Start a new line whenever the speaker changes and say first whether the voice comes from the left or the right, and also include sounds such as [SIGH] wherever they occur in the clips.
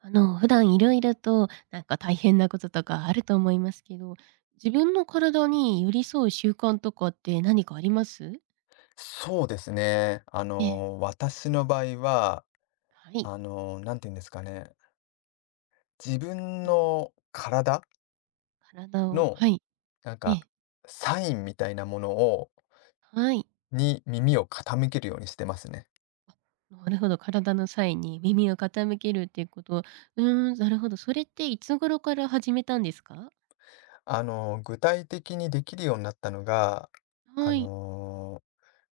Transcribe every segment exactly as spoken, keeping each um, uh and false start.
right: あの、普段いろいろとなんか大変なこととかあると思いますけど、自分の体に寄り添う習慣とかって何かあります？
left: そうですね。あ
right: ええ。
left: の、私の場合は、
right: はい。
left: あの、なんて言うんですかね。自分
right: うん。
left: の体
right: 体を、
left: の、
right: はい。
left: なん
right: え
left: か、
right: え。
left: サインみたいなものを、
right: はい。
left: に耳を傾けるようにしてますね。
right: なるほど、体の際に耳を傾けるっていうこと。うーん、なるほど。それっていつ頃から始めたんですか？
left: あの、具体的にできるようになったのが、あ
right: はい。
left: の、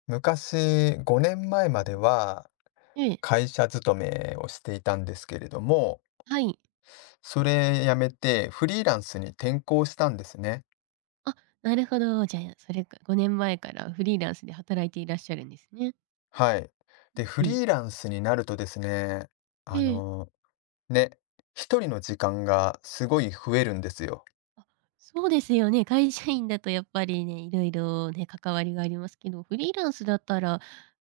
left: 昔、ごねんまえまえ
right: う
left: まで
right: ん、
left: は、
right: ええ、
left: 会社勤めをしていたんですけれども、
right: はい。
left: それ辞めてフリーランスに転向したんですね。
right: あ、なるほど。じゃあ、それかごねんまえからフリーランスで働いていらっしゃるんですね。
left: はい。で、フ
right: うんうん。
left: リーランスになるとですね、
right: え
left: あ
right: え。
left: の、ね、一人の時間がすごい増えるんですよ。
right: あ、そうですよね。会社員だとやっぱりね、いろいろね、関わりがありますけど、フリーランスだったら、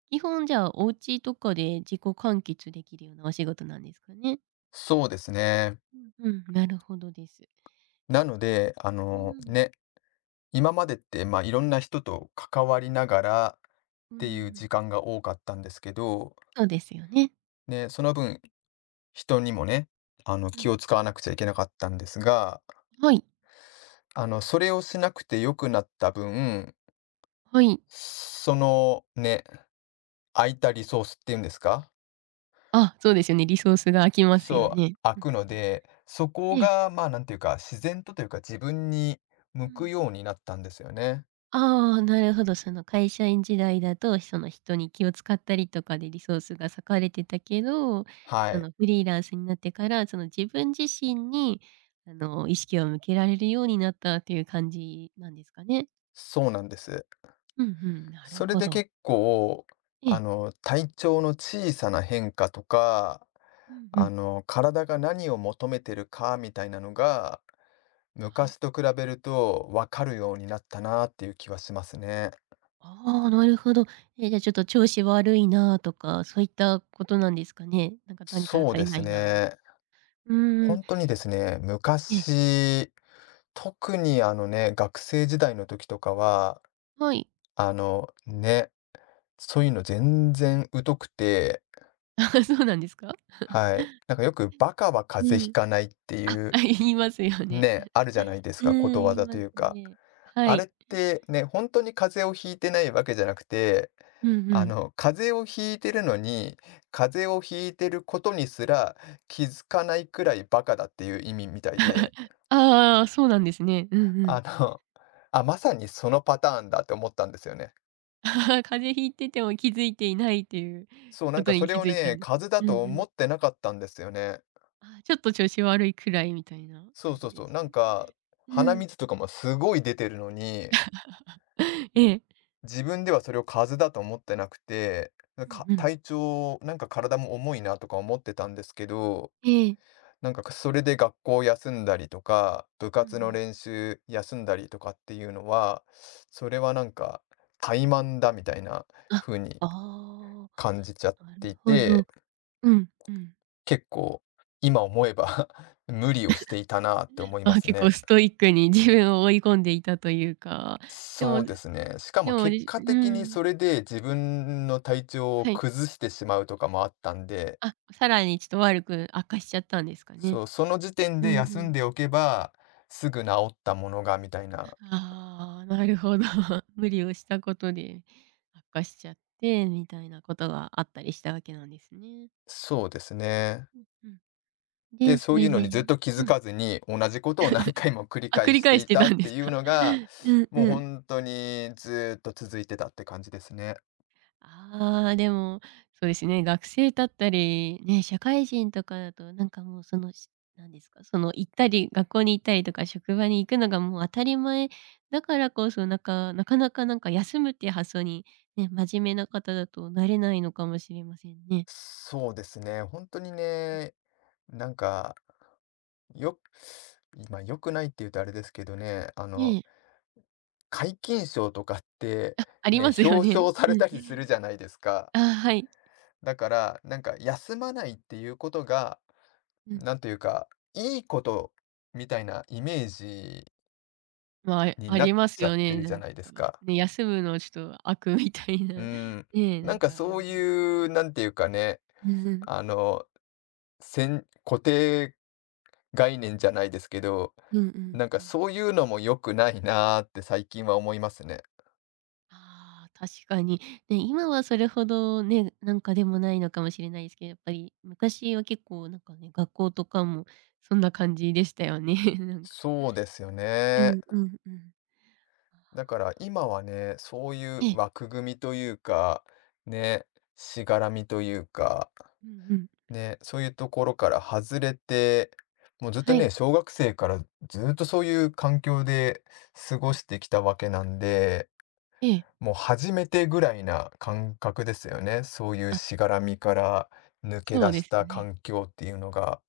right: 基本じゃあお家とかで自己完結できるようなお仕事なんですかね？
left: そうですね。
right: うんうん、なるほどです。
left: なので、あ
right: う
left: の、
right: ん。
left: ね、今までって、まあ、いろんな人と関わりながらっ
right: う
left: ていう
right: ん、
left: 時間が多かったんですけど、
right: そうですよね。
left: ね、その分、人にもね、あの、
right: う
left: 気
right: ん。
left: を使わなくちゃいけなかったんですが、
right: はい、
left: あの、それをしなくて良くなった分、
right: はい。
left: そのね、空いたリソースっていうんですか、
right: あ、そうですよね、リソースが空きますよ
left: そう、
right: ね。
left: 開
right: うん
left: くの
right: うん。
left: で、そこ
right: ええ。
left: が、まあ、なんていうか、自然とというか、自分に
right: う
left: 向く
right: ん。
left: ようになったんですよね。
right: ああ、なるほど。その会社員時代だと、その人に気を使ったりとかでリソースが割かれてたけど、
left: は
right: そ
left: い、
right: のフリーランスになってから、その自分自身に、あの、意識を向けられるようになったっていう感じなんですかね。
left: そうなんです。
right: うんうん、なる
left: それ
right: ほ
left: で
right: ど。
left: 結構、
right: え
left: あ
right: え。
left: の、体調の小さな変化とか、
right: うんう
left: あ
right: ん。
left: の、体が何を求めてるかみたいなのが、
right: は
left: 昔
right: い。
left: と比べると分かるようになったなっていう気はしますね。
right: ああ、なるほど。え、じゃあちょっと調子悪いなとか、そういったことなんですかね。なんか何か
left: そう
right: 足
left: で
right: りな
left: す
right: いなみた、
left: ね。
right: うんうーん。
left: 本当にですね、
right: ええ、
left: 昔特にあのね、学生時代の時とかは、
right: はい。
left: あの、ね、そういうの全然疎くて、
right: [LAUGHS] あ、そうなんですか？
left: はい。なんかよくバカは
right: う
left: 風邪ひ
right: ん。
left: かないってい
right: あ、[LAUGHS] あ、
left: う
right: 言いますよね。
left: ね、あるじゃない
right: [LAUGHS]
left: です
right: う
left: か、こ
right: ん、
left: と
right: 言
left: わ
right: い
left: ざ
right: ま
left: と
right: す
left: いうか。
right: ね。は
left: あれ
right: い。
left: ってね、本当に風邪をひいてないわけじゃなくて、
right: うんう
left: あ
right: ん。
left: の、風邪をひいてるのに、風邪をひいてることにすら気づかないくらいバカだっていう意味みたいで、
right: ああ、そうなんですね。うんう
left: あ
right: ん。
left: の、あ、まさにそのパターンだって思ったんですよね。
right: [LAUGHS] 風邪ひいてても気づいていないっていう
left: そう、な
right: こ
left: ん
right: と
left: かそ
right: に
left: れ
right: 気
left: を
right: づいた
left: ね、
right: んです。
left: 風邪だ
right: うん
left: と
right: う
left: 思
right: ん。
left: ってなかったんですよね。
right: あ、ちょっと調子悪いくらいみたいな
left: そう
right: 感
left: そう
right: じで
left: そう。
right: す？
left: なんか、
right: う
left: 鼻
right: ん。
left: 水とかもすごい出てるのに、
right: [LAUGHS] ええ。
left: 自分ではそれを風邪だと思ってなくて、
right: うん
left: か
right: うん。
left: 体調、なんか体も重いなとか思ってたんですけど、
right: ええ。
left: なんかそれで学校休んだりとか、部
right: うんう
left: 活の
right: ん。
left: 練習休んだりとかっていうのは、それはなんか怠慢だみたいな
right: あ、
left: 風に
right: あ
left: 感じちゃっ
right: あ、なる
left: てい
right: ほ
left: て、
right: ど。うんうん。
left: 結構、今思えば [LAUGHS] 無理をしていたなって思いま
right: あ、
left: す
right: 結
left: ね。
right: 構ストイックに自分を追い込んでいたというか、で
left: そ
right: も
left: うです
right: で
left: ね。しかも
right: も、
left: 結
right: じ
left: 果
right: う
left: 的に
right: ん。
left: それで自分の体調を
right: はい。
left: 崩してしまうとかもあったんで、
right: あ、さらにちょっと悪く悪化しちゃったんですかね。
left: そう、その時点
right: う
left: で
right: んう
left: 休ん
right: ん。
left: でおけばすぐ治ったものがみたいな。
right: ああ、なるほど。[LAUGHS] 無理をしたことで悪化しちゃって、みたいなことがあったりしたわけなんですね。
left: そうですね。
right: うんうん。
left: で、
right: で、そ
left: そうい
right: れ
left: うの
right: で
left: にずっと気づ
right: うん。
left: かずに同じことを何回も繰り
right: あ、繰
left: 返
right: り
left: して
right: 返し
left: い
right: て
left: た
right: た
left: っ
right: んで
left: て
right: す
left: いう
right: か？
left: のが、
right: [LAUGHS] うん
left: もう
right: うん。
left: 本当にずっと続いてたって感じですね。
right: ああ、でも、そうですね、学生だったり、ね、社会人とかだと、なんかもうその、し、なんですか、その行ったり、学校に行ったりとか職場に行くのがもう当たり前だからこそ、なんか、なかなかなんか休むっていう発想に、ね、真面目な方だとなれないのかもしれませんね。
left: そうですね。本当に
right: うん。
left: ね、なんか、よ今良くないって言うとあれですけどね、あの、
right: え。
left: 皆勤賞とかって、
right: あ、あり
left: ね、
right: ますよ
left: 表
right: ね。
left: 彰さ
right: [LAUGHS] う
left: れ
right: ん。
left: たりするじゃないですか。
right: あ、はい。
left: だから、なんか休まないっていうことが、
right: うん。
left: なんというか、いいことみたいなイメージ
right: まあ、
left: に
right: あ
left: な
right: り
left: っ
right: ます
left: ちゃ
right: よ
left: って
right: ね、
left: る
right: な
left: じゃ
right: ん
left: な
right: か、
left: いですか。
right: ね、休むのちょっと悪みたい
left: う
right: な、
left: ん。
right: [LAUGHS] ねえ、な
left: なん
right: ん
left: か
right: かあり
left: そう
right: ますよ
left: いう、
right: ね。
left: なんていうかね、
right: うんうん。
left: あの、せん固定概念じゃないですけど、
right: うんうん
left: なんか
right: うん。
left: そういうのも良くないなーって最近は思いますね。
right: ああ、確かに。ね、今はそれほどね、なんかでもないのかもしれないですけど、やっぱり昔は結構なんかね、学校とかもそんな感じでしたよね、[LAUGHS] なんか。
left: そうですよ
right: う
left: ね。
right: んうんうん。
left: だから今はね、そういう
right: ええ、
left: 枠組みというか、ね、しがらみというか、
right: うんうん。
left: ね、そういうところから外れて、もうずっと
right: は
left: ね、
right: い。
left: 小学生からずっとそういう環境で過ご
right: うん。
left: してきたわけなんで、
right: ええ。
left: もう初めてぐらいな感覚ですよね。そういう
right: あ、
left: しがらみから抜け
right: そ
left: 出
right: うで
left: し
right: す
left: た
right: よね。
left: 環境っていうのが。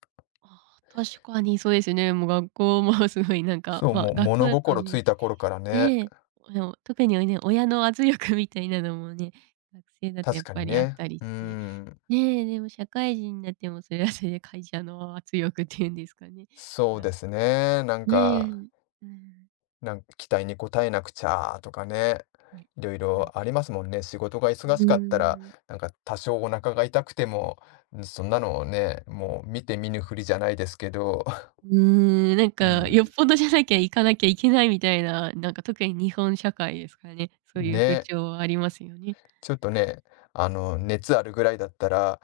right: ああ、確かにそうですね。もう学校も [LAUGHS] すごいなんか、
left: そう、
right: ま、
left: もう
right: 学校
left: 物
right: だと
left: 心つ
right: ね、
left: いた頃からね。
right: ええ。でも、特にね、親の圧力 [LAUGHS] みたいなのもね、学生だとや
left: 確
right: っ
left: か
right: ぱ
left: に
right: りあっ
left: ね。
right: たり
left: うー
right: して。
left: ん。
right: ねえ、でも社会人になってもそれはそれで会社の圧力っていうんですかね。
left: そう
right: が、
left: ですね。なん
right: ねえ、
left: か、
right: うん。
left: なん期待に応えなくちゃとかね。
right: ね、
left: いろい
right: なん
left: ろあ
right: か、
left: りますもんね。仕事が
right: う
left: 忙
right: ー
left: しかったら、
right: ん、
left: なんか多少お腹が痛くても、そんなのをね、もう見て見ぬふりじゃないですけど、
right: うーん、なん
left: [LAUGHS] う
right: か
left: ん。
right: よっぽどじゃなきゃ行かなきゃいけないみたいな、なんか特に日本社会ですからね、そういう風
left: ね。
right: 潮はありますよね。
left: ちょっとね、あの、
right: うん、
left: 熱あるぐらいだったら、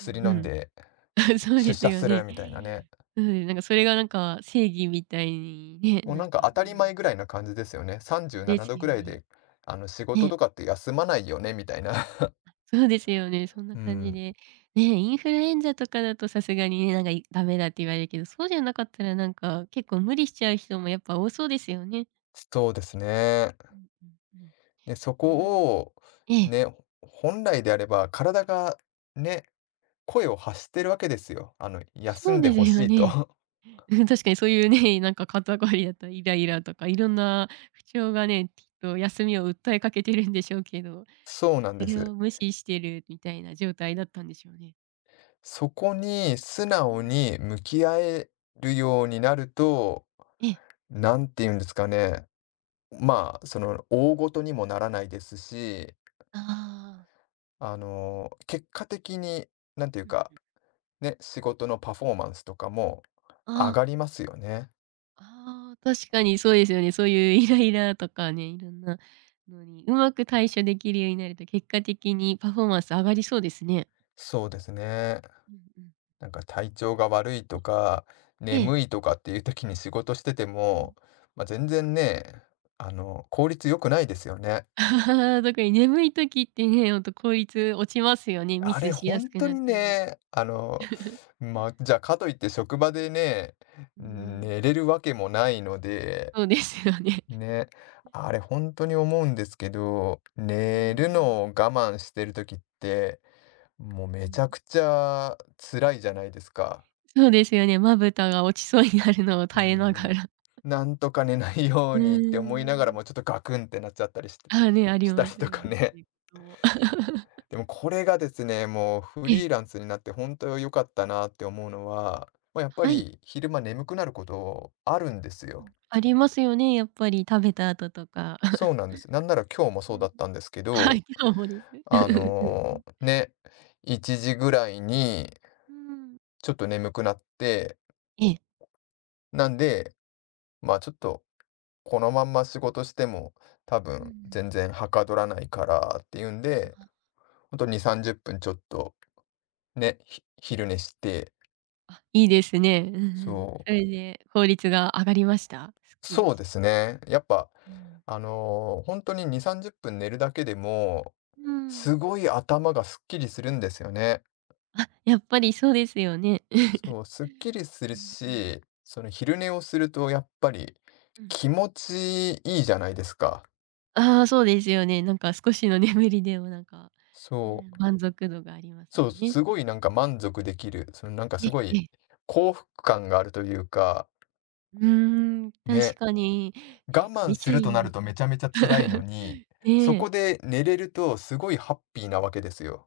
right: う
left: 飲ん
right: ん。
left: で
right: [LAUGHS] そう
left: 出
right: です
left: 社
right: よ
left: する
right: ね。
left: みたいなね。
right: そうです。なんかそれがなんか正義みたいにね、
left: もう
right: な
left: な
right: ん
left: んか
right: か
left: 当た
right: 言
left: り
right: われて、
left: 前ぐらいな感じですよね。37
right: あ、です
left: 度ぐ
right: よ
left: らい
right: ね。
left: で、あの、仕事
right: ね、
left: とかって休まないよね、みたいな。
right: そうですよね。そん
left: う
right: な感じ
left: ん。
right: で。ね、インフルエンザとかだとさすがにね、なんかい、ダメだって言われるけど、そうじゃなかったらなんか結構無理しちゃう人もやっぱ多そうですよね。
left: そうですね。
right: うんうんうん。
left: で、そ
right: え
left: こを、
right: え。ええ。
left: ね、本来であれば体がね、声を発してるわけですよ。あの、休
right: そう
left: んで
right: です
left: ほ
right: よ
left: しい
right: ね。
left: と。
right: [LAUGHS] うん、確かにそういうね、なんか肩こりだったりイライラとかいろんな不調がね、きっと休みを訴えかけてるんでしょうけど、
left: [LAUGHS] そう
right: ね、
left: なん
right: そ
left: で
right: れ
left: す。
right: を無視してるみたいな状態だったんでしょうね。
left: そこに素
right: う
left: 直
right: ん。
left: に向き合えるようになると、
right: ええ。
left: なんて言うんですかね、まあ、その、大事にもならないですし、
right: ああ。
left: あの、結果的に、なんていう
right: うん
left: か、
right: うん。
left: ね、仕事のパフォーマンスとかも上
right: ああ、
left: がりますよね。
right: あー確かにそうですよね。そういうイライラとかね、いろんなのにうまく対処できるようになると、結果的にパフォーマンス上がりそうですね。
left: そうですね。
right: うんうん。
left: なんか体調が悪いとか、
right: ええ。
left: 眠いとかっていう時に仕事してても、まあ、全然ね、あの、効率良くないですよね。
right: [LAUGHS] ああ、特に眠い時ってね、ほんと効率落ちますよね。ミ
left: あ
right: ス
left: れ
right: しや
left: 本
right: すく
left: 当
right: なっ
left: に
right: たり。
left: ね、あの、まあ、じゃあ、かといって職場でね、
right: うー
left: うん、
right: ん、
left: 寝れるわけもないので
right: そうですよね。
left: ね、あれ本当に思うんですけど、
right: うー
left: 寝る
right: ん、
left: のを我慢してる時って、もうめ
right: うん。
left: ちゃくちゃ辛いじゃないですか。
right: そうですよね、まぶたが落ちそうになるのを
left: う
right: 耐えなが
left: ん。
right: ら。
left: なんとか寝ないよう
right: う
left: にって思い
right: ー
left: ながら
right: ん。
left: も、ちょっとガクンってなっちゃったりして
right: ああ、ね、あり
left: した
right: ま
left: り
right: す
left: と
right: よ
left: か
right: ね、そ
left: ね。
right: ういうことも。[LAUGHS]
left: でもこれがですね、もうフ
right: ええ、
left: リーランスになって本当に良かったなって思うのは、まあ、やっぱ
right: はい。
left: り昼間眠くなることあるんです
right: う
left: よ。
right: ん、ありますよね、やっぱり食べた後とか。
left: そうなんです。なんなら今日も
right: う
left: そう
right: ん。
left: だったんですけ
right: [LAUGHS] は
left: ど、
right: い、今日もです。うん
left: あ
right: うんう
left: の、
right: ん。
left: ね、いちじぐらいに
right: [LAUGHS] うーん。
left: ちょっと眠くなって、
right: ええ。
left: なんで、まあ、ちょっとこのまんま仕事しても多
right: う
left: 分
right: ん。
left: 全然はかどらないからっていうん
right: あ
left: で、
right: あ。
left: ほんとに、さんじゅっぷんちょっとね、ひ昼寝して、
right: あ、いいですね。うんうん。
left: そ
right: そ
left: う、
right: れで効率が上がりました？すっき
left: そ
right: り
left: う
right: し
left: で
right: た
left: す
right: という。
left: ね。やっぱ、
right: うん。
left: あの、本当にに、さんじゅっぷん寝るだけでも、
right: うーん。
left: すごい頭がすっきりするんですよね。
right: あ、やっぱりそうですよね。
left: そう、すっきりす
right: [LAUGHS]
left: る
right: うんうん。
left: し、その昼寝をするとやっぱり
right: うん。
left: 気持ちいいじゃないですか。
right: ああ、そうですよね。なんか少しの眠りでもなんか、う
left: そ
right: ん、
left: う、
right: 満足度があります
left: そ
right: よ
left: う、
right: ね。
left: すごいなんか満足できる、そのなんか
right: え
left: すご
right: ええ
left: い
right: え。
left: 幸福感があるというか、
right: うーん、確
left: ね、
right: かに。
left: 我
right: ね、
left: 慢
right: 会
left: す
right: 社
left: ると
right: 員
left: な
right: だ
left: るとめちゃめちゃ
right: と
left: 辛いの
right: [LAUGHS]
left: に、そ
right: ね
left: こ
right: え。
left: で寝れるとすごいハッピーなわけですよ。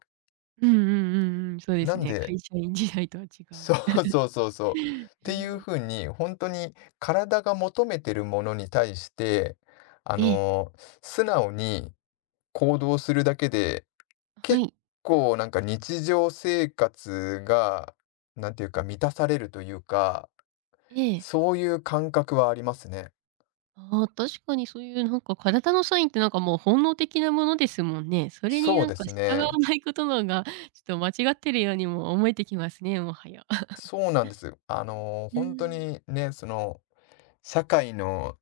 right: うんうんうんうん、そうで
left: な
right: す
left: ん
right: ね。
left: で、
right: 会社員時代とは違
left: [LAUGHS]
right: う。
left: そうそうそうそう。
right: [LAUGHS]
left: っ
right: う
left: ていう
right: ん。
left: ふうに、本当に体が求めてるものに対して、あ
right: ええ、
left: のー素直に行動するだけで、
right: は
left: 結
right: い。
left: 構なんか日常生活が、なんていう
right: う
left: か、
right: ん。
left: 満たされるというか、
right: ええ。
left: そういう感覚はありますね。
right: ああ、確かにそういうなんか体のサインってなんかもう本能的なものですもんね。それに
left: そう
right: なん
left: で
right: か
left: す
right: 従わ
left: ね。
right: ないことのが、ちょっと間違ってるようにも思えてきますね、もはや。[LAUGHS]
left: そうなんです。あの、
right: うー
left: ほ
right: ん。
left: んとにね、その、社会の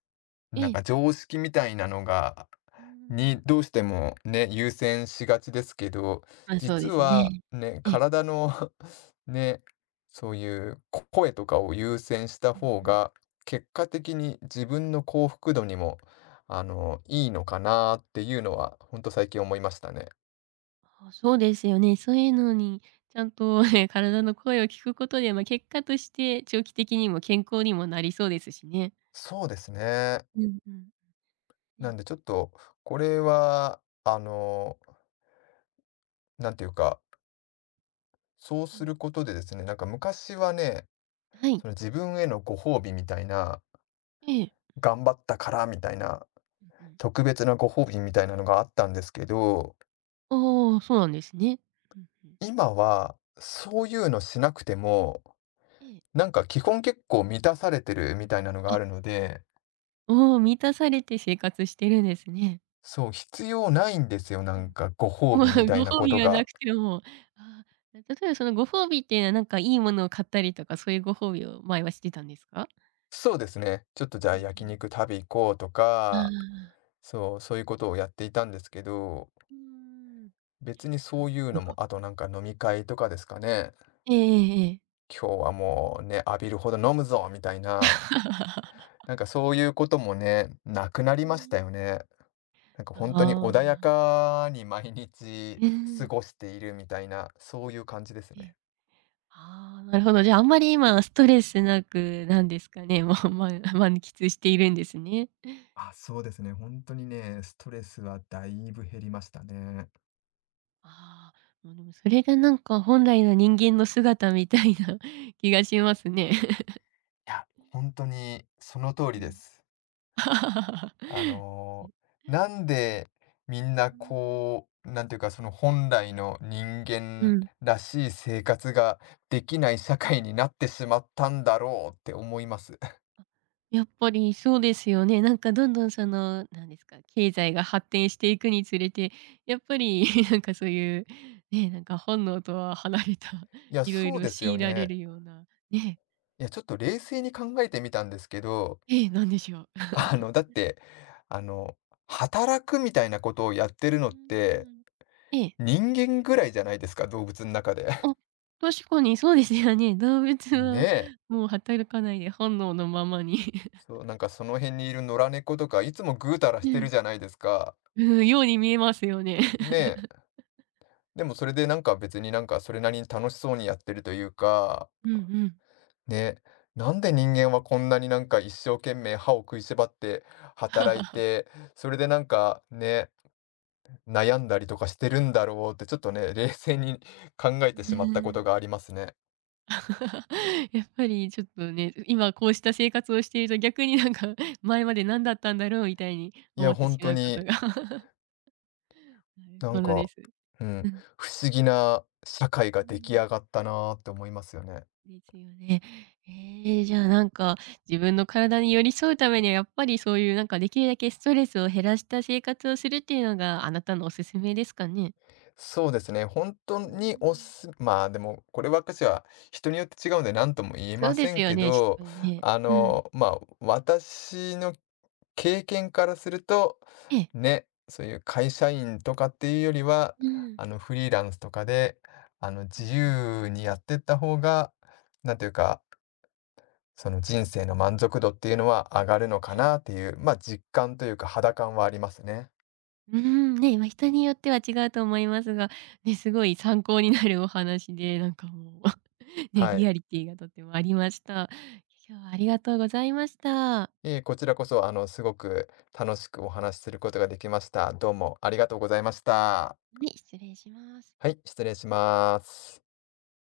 left: なん
right: ええ。
left: か常識みたいなのが、
right: うーん。
left: に、どうしてもね、優先しがちですけど、
right: まあ、そう
left: 実
right: です
left: は
right: ね。
left: ね、
right: ええ。
left: 体の [LAUGHS] ね、そういうこ声とかを優先した方
right: うんうん。
left: が、結果的に自分の幸福度にも、あの、いいのかなっていうのは、ほんと最近思いましたね。
right: ああ、そうですよね。そういうのにちゃんとね、体の声を聞くことで、ま、結果として長期的にも健康にもなりそうですしね。
left: そうですね。
right: うんうん。
left: なん
right: ね。
left: でちょっと、これは、あの、なんていうか、そう
right: う
left: す
right: ん。
left: ることでですね、なんか昔はね、
right: はい。
left: その自分へのご褒美みたいな、
right: ええ。
left: 頑張ったからみたいな、
right: うんうん。
left: 特別なご褒美みたいなのがあったんですけど、
right: ああ、そうなんですね。うんうん。
left: 今はそういうのしなくても、
right: ええ。
left: なんか基本結構満たされてるみたいなのが
right: あ、
left: あるので、
right: おお、満たされて生活してるんですね。
left: そう、必要ないんですよ、な
right: うん。
left: んかご褒
right: もう
left: 美みたい
right: ご
left: な
right: 褒ね
left: こ
right: 美
left: と
right: がな
left: が。
right: くても、ああ、例えばそのご褒美っていうのはなんかいいものを買ったりとか、そういうご褒美を前はしてたんですか？
left: そうですね。ちょっとじゃあ
right: うんう
left: 焼
right: ん。
left: 肉食べ行こうと
right: あ
left: か、
right: あ。
left: そう、そういうことをやっていたんですけど、
right: うーん。
left: 別に
right: な
left: そ
right: る
left: ういうの
right: ほ
left: も、
right: ど。
left: あとなんか飲み会とかですかね。
right: ええええええ。
left: 今日はもうね、浴びるほど飲むぞみたい
right: う
left: な、
right: ーん。[LAUGHS]
left: なんかそういうこともね、なくなりましたよね。なんか
right: あ
left: 本当に穏や
right: あ、
left: かに毎日
right: う
left: 過
right: ん。
left: ごしているみたいな、そういう感じです
right: え
left: ね。
right: え。ああ、なるほど。じゃあ、あんまり今ストレスなくなんですかね、もうま、満喫しているんですね。
left: あ、そうですね。本当にね、ストレスはだいぶ減りましたね。
right: ああ、もうでもそれがなんか本来の人間の姿みたいな [LAUGHS] 気がしますね。
left: いや、本当にその通
right: う
left: りで
right: ん。
left: す。
right: [LAUGHS]
left: あの、
right: う
left: なんでみんな
right: ん。
left: こう、なんていうか、その本来の人
right: う
left: 間
right: ん。
left: らしい生活ができない社会になってしまったんだろうって思います。
right: やっぱりそうですよね。なんかどんどんその、なんですか、経済が発展していくにつれて、やっぱり [LAUGHS] なんかそういう、ね、なんか本能とは離れた
left: [LAUGHS] い
right: [LAUGHS]
left: や、
right: いろい
left: そう
right: ろ
left: です
right: 強
left: よ
right: いられ
left: ね。
right: るような、ね、
left: いや、ちょっと冷静に考えてみたんですけど、
right: ええ、なんでしょう。
left: [LAUGHS] あの、だって、あの、働くみたいなことをやってる
right: う
left: のって、
right: ん。[LAUGHS] ええ。
left: 人間ぐらいじゃないですか、動物の中で。
right: あ、
left: [LAUGHS]
right: 確かにそうですよね。動物
left: ね
right: は
left: え。
right: もう働かないで本能のままに
left: そう、なんかその辺にいる野良猫とか、いつもぐうたら
right: [LAUGHS]
left: し
right: う
left: て
right: ん。
left: るじゃないですか。
right: うん、ように見えますよね。[LAUGHS]
left: ねえ。でもそれでなんか別になんかそれなりに楽しそうにやってるというか、
right: うんうん。
left: ね、なんで人間はこんなになんか一生懸命歯を食いしばって働い
right: [LAUGHS]
left: て、それでなんかね、悩んだりとかしてるんだろうってちょっとね、冷静に [LAUGHS] 考え
right: う
left: てしまったこと
right: ん
left: がありますね。
right: [LAUGHS]。やっぱりちょっとね、今こうした生活をしていると逆になんか [LAUGHS] 前まで何だったんだろうみたいに
left: い
right: 思
left: や、
right: ってし
left: 本当
right: まうこと
left: に
right: が [LAUGHS]
left: なん
right: なるほどで
left: か、
right: す。
left: う
right: う
left: ん、
right: ん。
left: 不思議な社会が
right: う
left: 出来
right: ん。
left: 上がったなーって思いますよね。
right: ですよね。ええ、じゃあ、なんか、自分の体に寄り添うためには、やっぱりそういう、なんか、できるだけストレスを減らした生活をするっていうのが、あなたのおすすめですかね？
left: そうですね。本当
right: う
left: におす
right: ん。
left: すまあ、でも、こればっかしは人によって違うので何とも言え
right: そ
left: ま
right: うで
left: せ
right: す
left: ん
right: よ
left: け
right: ね、ち
left: ど、
right: ょっとね。
left: あ
right: うん。
left: の、まあ、私の経験からすると、
right: ええ。
left: ね、そういう会社員とかっていうよりは、
right: うん。
left: あの、フリーランスとかで、あの、
right: う
left: 自
right: んうん。
left: 由にやってった方が、なんていうか、その人生の満足度っていうのは上がるのか
right: はい。
left: なっていう、まあ、実感というか肌感はありますね。
right: [LAUGHS] うーん、ね、まあ、人によっては違うと思いますが、ね、すごい参考になるお話で、なんかもう [LAUGHS]、ね、
left: は
right: リ
left: い。
right: アリティがとってもありました。今日はありがとうございました。
left: いえ、こちらこそ、あの、すごく楽しくお話しすることができました。どうもありがとうございました。
right: はい、失礼します。
left: はい、失礼します。